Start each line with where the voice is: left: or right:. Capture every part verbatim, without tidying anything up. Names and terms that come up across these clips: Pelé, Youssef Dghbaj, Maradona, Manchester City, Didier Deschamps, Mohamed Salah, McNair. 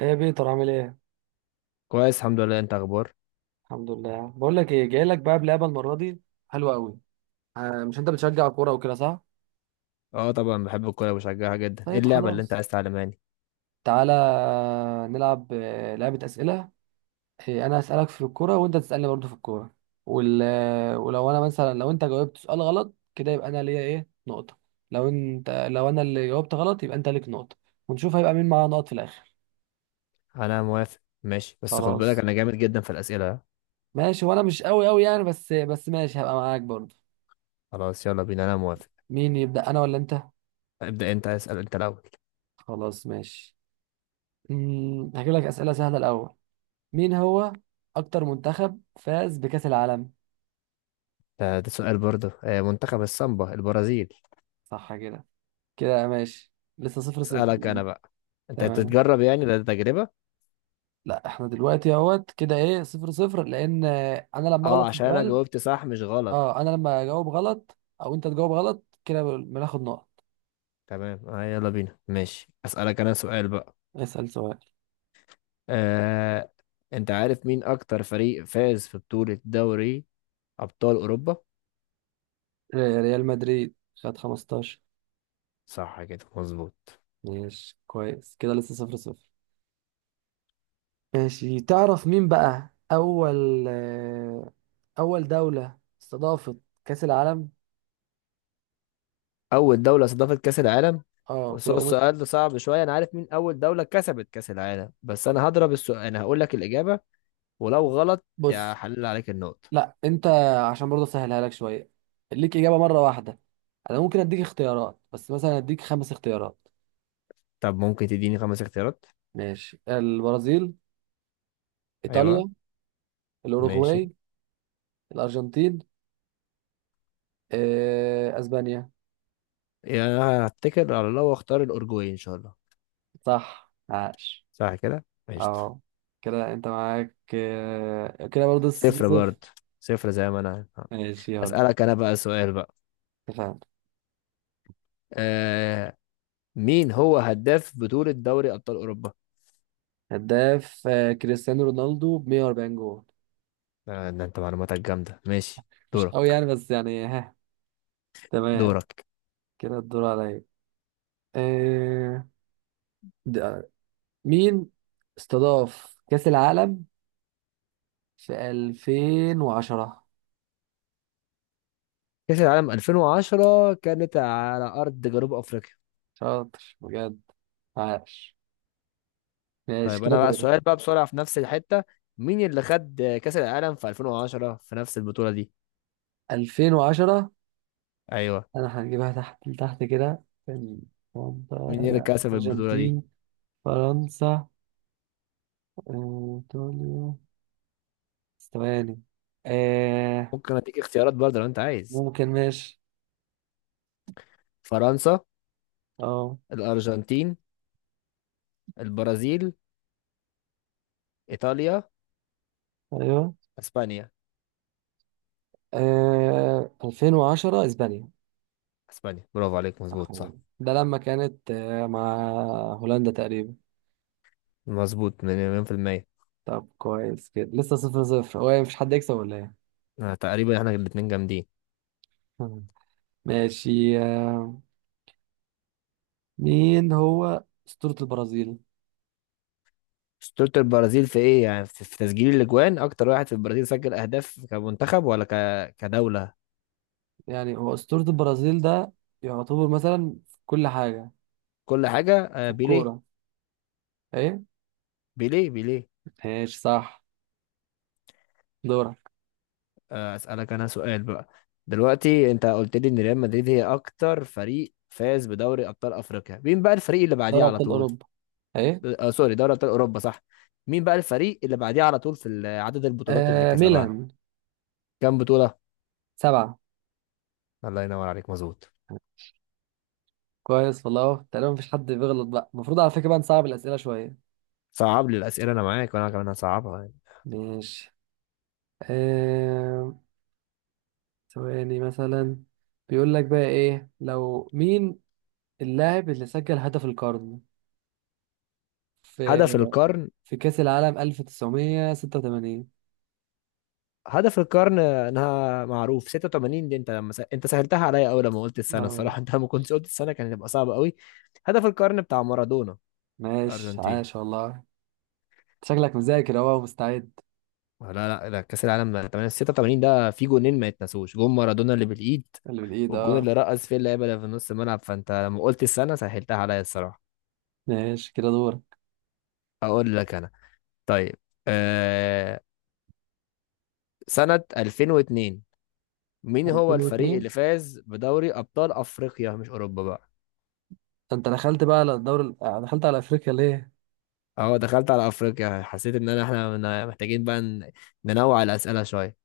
right: ايه يا بيتر؟ عامل ايه؟
left: كويس الحمد لله، انت اخبار؟
right: الحمد لله، بقول لك ايه، جاي لك بقى بلعبه المره دي حلوه قوي. آه، مش انت بتشجع كوره وكده، صح؟
left: اه، طبعا بحب الكوره وبشجعها جدا. ايه
right: طيب
left: اللعبه اللي انت
right: خلاص،
left: عايز تعلماني؟
right: تعالى نلعب آه، لعبه اسئله. إيه، انا هسالك في الكوره وانت تسالني برضو في الكوره. وال... آه، ولو انا مثلا، لو انت جاوبت سؤال غلط كده يبقى انا ليا ايه، نقطه. لو انت لو انا اللي جاوبت غلط يبقى انت ليك نقطه. ونشوف هيبقى مين معاه نقط في الاخر.
left: انا موافق ماشي، بس خد بالك
right: خلاص
left: انا جامد جدا في الاسئله ها؟
right: ماشي. وانا مش قوي قوي يعني، بس بس ماشي، هبقى معاك برضو.
left: خلاص يلا بينا، انا موافق.
right: مين يبدا، انا ولا انت؟
left: ابدا انت، اسال انت الاول.
right: خلاص ماشي. امم هجيب لك أسئلة سهلة الأول. مين هو أكتر منتخب فاز بكأس العالم؟
left: ده, ده سؤال برضه. آه، منتخب السامبا البرازيل.
right: صح كده، كده ماشي. لسه صفر صفر.
left: اسالك انا بقى. انت
right: تمام.
left: بتتجرب؟ يعني ده تجربه.
right: لا احنا دلوقتي اهوت كده ايه، صفر صفر، لأن آه، أنا لما
left: اه
right: أغلط في
left: عشان انا
right: السؤال.
left: جاوبت صح مش غلط.
right: اه، أنا لما أجاوب غلط أو أنت تجاوب غلط كده بناخد نقط.
left: تمام. آه يلا بينا ماشي. اسالك انا سؤال بقى.
right: اسأل سؤال.
left: آه انت عارف مين اكتر فريق فاز في بطوله دوري ابطال اوروبا؟
right: آه، ريال مدريد خد خمستاشر.
left: صح كده مظبوط.
right: ماشي كويس كده، لسه صفر صفر. ماشي، تعرف مين بقى أول آه، أول دولة استضافت كأس العالم؟
left: اول دوله استضافت كاس العالم؟
right: اه،
left: بس
right: ولو
left: هو
right: قمت.
left: السؤال ده صعب شويه. انا عارف مين اول دوله كسبت كاس العالم، بس انا هضرب السؤال. انا هقول لك الاجابه، ولو غلط يا
right: بص،
left: حلل عليك النقطه.
right: لا انت، عشان برضه اسهلها لك شويه، ليك اجابه مره واحده. انا ممكن اديك اختيارات، بس مثلا اديك خمس اختيارات.
left: طب ممكن تديني خمس اختيارات.
right: ماشي، البرازيل،
left: ايوه.
right: ايطاليا،
left: ماشي.
right: الاوروغواي، الارجنتين، آه، اسبانيا.
left: يعني انا هتكل على الله واختار الاورجواي ان شاء الله.
right: صح، عاش.
left: صح كده ماشي.
right: اه كده انت معاك، آه، كده برضه صفر
left: صفر برضه،
right: صفر.
left: صفر زي ما انا.
right: ماشي يلا.
left: اسالك انا بقى سؤال بقى.
right: اتفقنا.
left: آه مين هو هداف بطوله دوري ابطال اوروبا؟
right: هداف آه، كريستيانو رونالدو ب مية واربعين جول.
left: آه، ده انت معلوماتك جامده ماشي.
right: مش قوي
left: دورك.
right: يعني، بس يعني، ها. تمام،
left: دورك.
right: كده الدور عليا. آه، ده- مين استضاف كأس العالم في ألفين وعشرة؟
left: كأس العالم ألفين وعشرة كانت على أرض جنوب أفريقيا.
right: شاطر بجد، عاش. ماشي
left: طيب
right: كده،
left: أنا بقى
right: دور.
left: السؤال بقى بسرعة في نفس الحتة. مين اللي خد كأس العالم في ألفين وعشرة في نفس البطولة دي؟
right: ألفين وعشرة،
left: أيوه.
right: انا هنجيبها تحت تحت كده، كان واحدة-
left: مين اللي
right: أنا،
left: كسب البطولة دي؟
right: ارجنتين، فرنسا، آه، ايطاليا، بس ثواني. آه
left: ممكن أديك اختيارات برضه لو أنت عايز.
right: ممكن، ماشي.
left: فرنسا،
right: اه،
left: الأرجنتين، البرازيل، إيطاليا،
right: ايوه،
left: أسبانيا.
right: آه ألفين وعشرة اسبانيا.
left: أسبانيا، برافو عليك،
right: صح.
left: مظبوط صح.
right: ده لما كانت آه، مع هولندا تقريبا.
left: مظبوط من- مليون في المية.
right: طب كويس كده، لسه صفر صفر. هو إيه، مفيش حد يكسب ولا ايه؟
left: آه، تقريبا احنا الاتنين جامدين.
right: ماشي، آه، مين هو أسطورة البرازيل؟
left: اسطورة البرازيل في ايه يعني؟ في في تسجيل الاجوان، اكتر واحد في البرازيل سجل اهداف كمنتخب ولا ك... كدولة؟
right: يعني هو أسطورة البرازيل ده يعتبر مثلا في كل حاجة،
left: كل حاجة.
right: في
left: آه، بيليه.
right: الكورة، ايه؟
left: بيليه بيليه.
right: ماشي صح. دورك.
left: آه، أسألك أنا سؤال بقى. دلوقتي أنت قلت لي إن ريال مدريد هي أكتر فريق فاز بدوري أبطال أفريقيا. مين بقى الفريق اللي بعديه
right: دوري
left: على
right: أبطال
left: طول؟
right: أوروبا، ايه؟
left: آه سوري، دوري أبطال أوروبا صح. مين بقى الفريق اللي بعديه على طول في ال- عدد البطولات اللي
right: آه
left: كسبها؟
right: ميلان.
left: كام بطولة؟
right: سبعة.
left: الله ينور عليك، مظبوط.
right: كويس والله، تقريبا مفيش حد بيغلط بقى. المفروض على فكرة بقى نصعب الأسئلة شوية.
left: صعب لي الأسئلة أنا معاك، وأنا كمان هصعبها يعني.
right: ماشي. آه ثواني مثلا. بيقول لك بقى ايه، لو مين اللاعب اللي سجل هدف القرن في
left: هدف القرن.
right: في كأس العالم ألف وتسعمية وستة وتمانين؟
left: هدف القرن انها معروف، ستة وثمانين دي. انت لما س... انت سهلتها عليا قوي لما قلت السنه
right: اه،
left: الصراحه. انت لما كنت قلت السنه كان هيبقى صعب قوي. هدف القرن بتاع مارادونا.
right: ماشي،
left: الارجنتين.
right: عاش والله. شكلك مذاكر اهو ومستعد.
left: لا لا لا، كاس العالم تمانية ستة وتمانين ده، في جونين ما يتنسوش: جون مارادونا اللي بالايد،
right: اللي بالايد،
left: والجون
right: اه.
left: اللي رقص فيه اللعيبه اللي في نص الملعب. فانت لما قلت السنه سهلتها عليا الصراحه.
right: ماشي كده، دورك.
left: اقول لك انا. طيب. آه... سنه ألفين واثنين، مين هو الفريق
right: ألفين واتنين؟
left: اللي فاز بدوري ابطال افريقيا مش اوروبا بقى؟
right: ده انت دخلت بقى على الدوري ال- آه، دخلت على افريقيا ليه؟
left: اه دخلت على افريقيا، حسيت ان انا احنا من- محتاجين بقى ن- ننوع الاسئله شويه.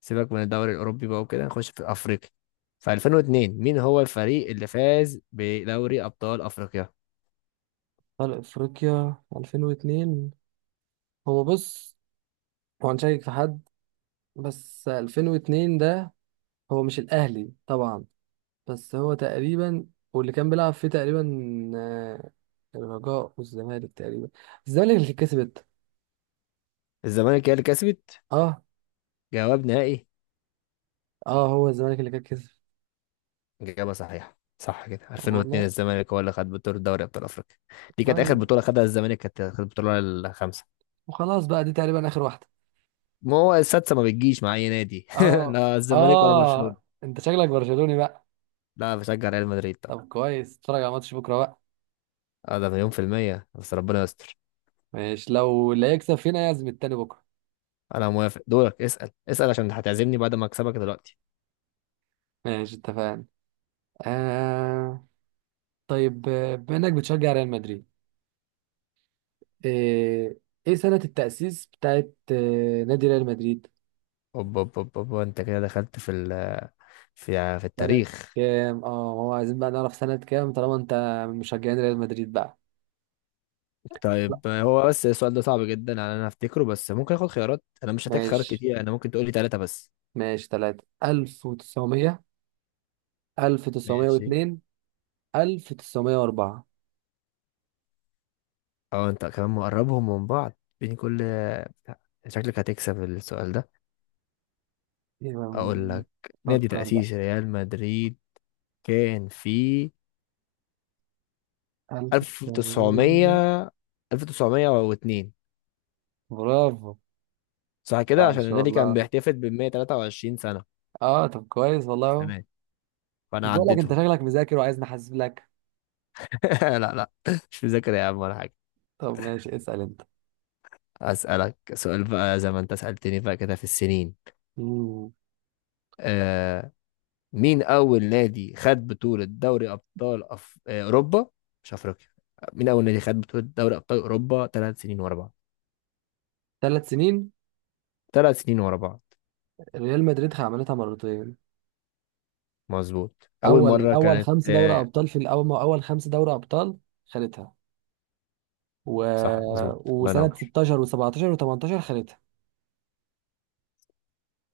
left: سيبك من الدوري الاوروبي بقى، وكده نخش في افريقيا. في ألفين واثنين مين هو الفريق اللي فاز بدوري ابطال افريقيا؟
right: على افريقيا ألفين واتنين. هو بص، هو هنشيك في حد. بس ألفين واتنين ده، هو مش الاهلي طبعا، بس هو تقريبا، واللي كان بيلعب فيه تقريبا آه، الرجاء والزمالك تقريبا. الزمالك اللي كسبت.
left: الزمالك هي اللي كسبت.
right: اه.
left: جواب نهائي.
right: اه، هو الزمالك اللي كان كسب.
left: اجابه صحيحه، صح كده.
right: طب
left: ألفين واثنين
right: والله.
left: الزمالك هو اللي خد بطوله دوري ابطال افريقيا. دي كانت اخر
right: طيب،
left: بطوله خدها الزمالك. كانت كانت البطوله الخامسه.
right: وخلاص بقى دي تقريبا اخر واحدة.
left: ما هو السادسه ما بتجيش مع اي نادي.
right: اه.
left: لا الزمالك ولا برشلونه.
right: اه، انت شكلك برشلوني بقى.
left: لا، بشجع ريال مدريد. طب
right: طب كويس، اتفرج على ماتش بكرة بقى.
left: اه، ده مليون في المية، بس ربنا يستر.
right: ماشي، لو اللي هيكسب فينا يعزم التاني بكرة.
left: انا موافق. دورك، اسال اسال، عشان هتعزمني بعد ما اكسبك دلوقتي.
right: ماشي اتفقنا. آه طيب، آه، بما انك بتشجع ريال مدريد، آه، ايه سنة التأسيس بتاعت آه، نادي ريال مدريد؟
left: اوب اوب اوب اوب، انت كده دخلت في ال في في
right: سنة
left: التاريخ.
right: كام؟ اه، هو عايزين بقى نعرف سنة كام طالما انت من مشجعين ريال مدريد بقى. لا،
left: طيب هو بس السؤال ده صعب جدا على انا افتكره. بس ممكن اخد خيارات. انا مش هحتاج خيارات
right: ماشي.
left: كتير. انا ممكن تقولي ثلاثة بس.
right: ماشي، تلاتة: ألف وتسعمية، ألف وتسعمية
left: ماشي.
right: واتنين ألف وتسعمية وأربعة.
left: اه انت كمان مقربهم من بعض، بين كل. شكلك هتكسب السؤال ده.
right: يبقى،
left: اقول لك: نادي
right: فكر بقى.
left: تأسيس ريال مدريد كان في
right: ألف وتسعمية.
left: ألف وتسعمية. ألف وتسعمية واتنين.
right: برافو.
left: صح كده، عشان
right: عاش
left: النادي
right: والله.
left: كان بيحتفل ب مية وتلاتة وعشرين سنة
right: اه، طب كويس والله اهو.
left: السنة دي.
right: مش
left: فأنا
right: بقول لك انت
left: عديتهم.
right: شكلك مذاكر وعايز نحاسب لك.
left: لا لا، مش مذاكر يا عم ولا حاجة.
right: طب ماشي، اسأل انت.
left: أسألك سؤال بقى زي ما أنت سألتني بقى كده في السنين.
right: مم.
left: آه مين أول نادي خد بطولة دوري أبطال أف... آه، أوروبا مش أفريقيا. مين أول نادي خد بطولة دوري أبطال أوروبا ثلاث سنين ورا بعض؟
right: ثلاث سنين؟
left: ثلاث سنين ورا بعض.
right: ريال مدريد عملتها مرتين.
left: مظبوط. أول
right: اول
left: مرة
right: اول
left: كانت
right: خمس دوري
left: آه
right: ابطال، في الاول اول خمس دوري ابطال خدتها. و...
left: صح مظبوط، الله
right: وسنه
left: ينور.
right: ستاشر و17 و18 خدتها.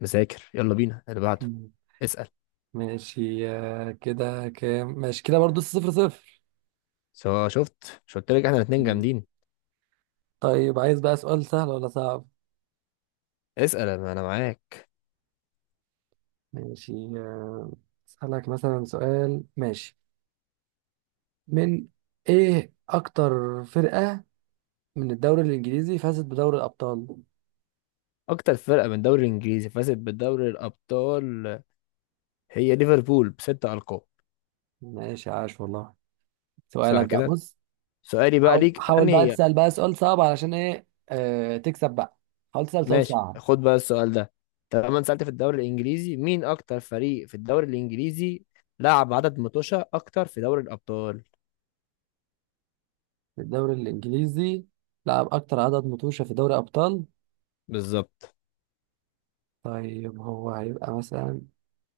left: مذاكر. يلا بينا اللي بعده.
right: مم.
left: اسأل.
right: ماشي، آه، كده كام؟ ماشي كده برضه صفر صفر.
left: سواء شفت، مش قلت لك احنا الاتنين
right: مم.
left: جامدين.
right: طيب، عايز بقى سؤال سهل ولا صعب؟
left: اسأل انا، أنا معاك.
right: ماشي. آه، اسالك مثلا سؤال، ماشي. من ايه اكتر فرقه من الدوري الانجليزي فازت بدوري الابطال؟
left: اكتر فرقة من الدوري الانجليزي فازت بدوري الابطال هي ليفربول بستة القاب.
right: ماشي، عاش والله.
left: صح
right: سؤالك بقى،
left: كده.
right: بص.
left: سؤالي بقى
right: حاول
left: ليك
right: حاول بقى
left: انهي.
right: تسأل بقى سؤال صعب، علشان ايه آه تكسب بقى. حاول تسأل سؤال
left: ماشي،
right: صعب.
left: خد بقى السؤال ده. طالما أنت سألت في الدوري الانجليزي، مين اكتر فريق في الدوري الانجليزي لعب عدد متوشة اكتر في دوري الابطال؟
right: في الدوري الإنجليزي، لعب أكتر عدد متوشة في دوري أبطال؟
left: بالظبط.
right: طيب هو هيبقى مثلا،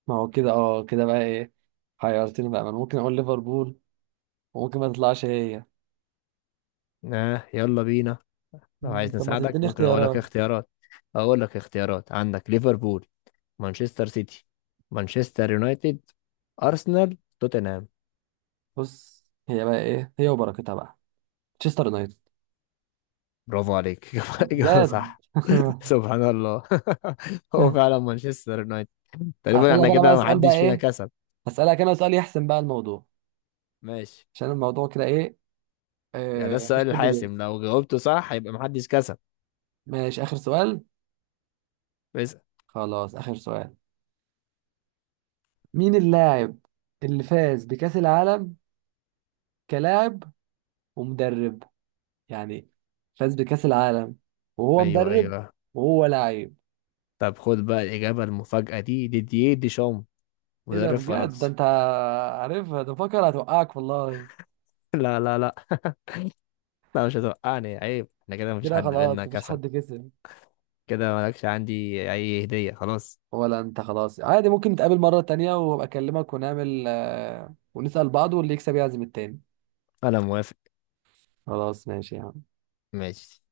right: ما هو كده، اه كده بقى ايه، حيرتني بقى. ما أنا ممكن أقول ليفربول، وممكن ما تطلعش هي.
left: آه يلا بينا. لو
right: مم،
left: عايز
right: طب ما
left: نساعدك
right: تديني
left: ممكن اقول لك
right: اختيارات.
left: اختيارات. اقول لك اختيارات: عندك ليفربول، مانشستر سيتي، مانشستر يونايتد، ارسنال، توتنهام.
right: بص، هي بقى ايه، هي وبركتها بقى. تشستر يونايتد.
left: برافو عليك. إجابة
right: جد.
left: صح. سبحان الله. هو فعلا مانشستر يونايتد. تقريبا
right: هسألك
left: احنا
right: أنا بقى
left: كده
right: سؤال بقى،
left: محدش فينا
right: ايه،
left: كسب.
right: هسألك أنا سؤال يحسم بقى الموضوع.
left: ماشي،
right: عشان الموضوع كده، ايه،
left: يعني ده
right: آه مش
left: السؤال
right: حد بيكسب.
left: الحاسم، لو جاوبته صح يبقى محدش كسب.
right: ماشي، آخر سؤال.
left: بس.
right: خلاص، آخر سؤال. مين اللاعب اللي فاز بكأس العالم كلاعب ومدرب، يعني فاز بكأس العالم وهو
left: ايوه
right: مدرب
left: ايوه.
right: وهو لعيب؟
left: طب خد بقى الإجابة المفاجأة دي: ديدييه ديشام،
right: ايه ده
left: مدرب
right: بجد، ده
left: فرنسا.
right: انت عارفها، ده فكر هتوقعك والله.
left: لا لا لا. لا مش هتوقعني، عيب. احنا كده مفيش
right: كده
left: حد بينا
right: خلاص، مفيش
left: كسب.
right: حد كسب.
left: كده مالكش عندي أي هدية خلاص.
right: ولا انت، خلاص، عادي. ممكن نتقابل مرة تانية وابقى اكلمك ونعمل آه، ونسأل بعض، واللي يكسب يعزم التاني.
left: أنا موافق
right: خلاص ماشي يا عم.
left: ماشي.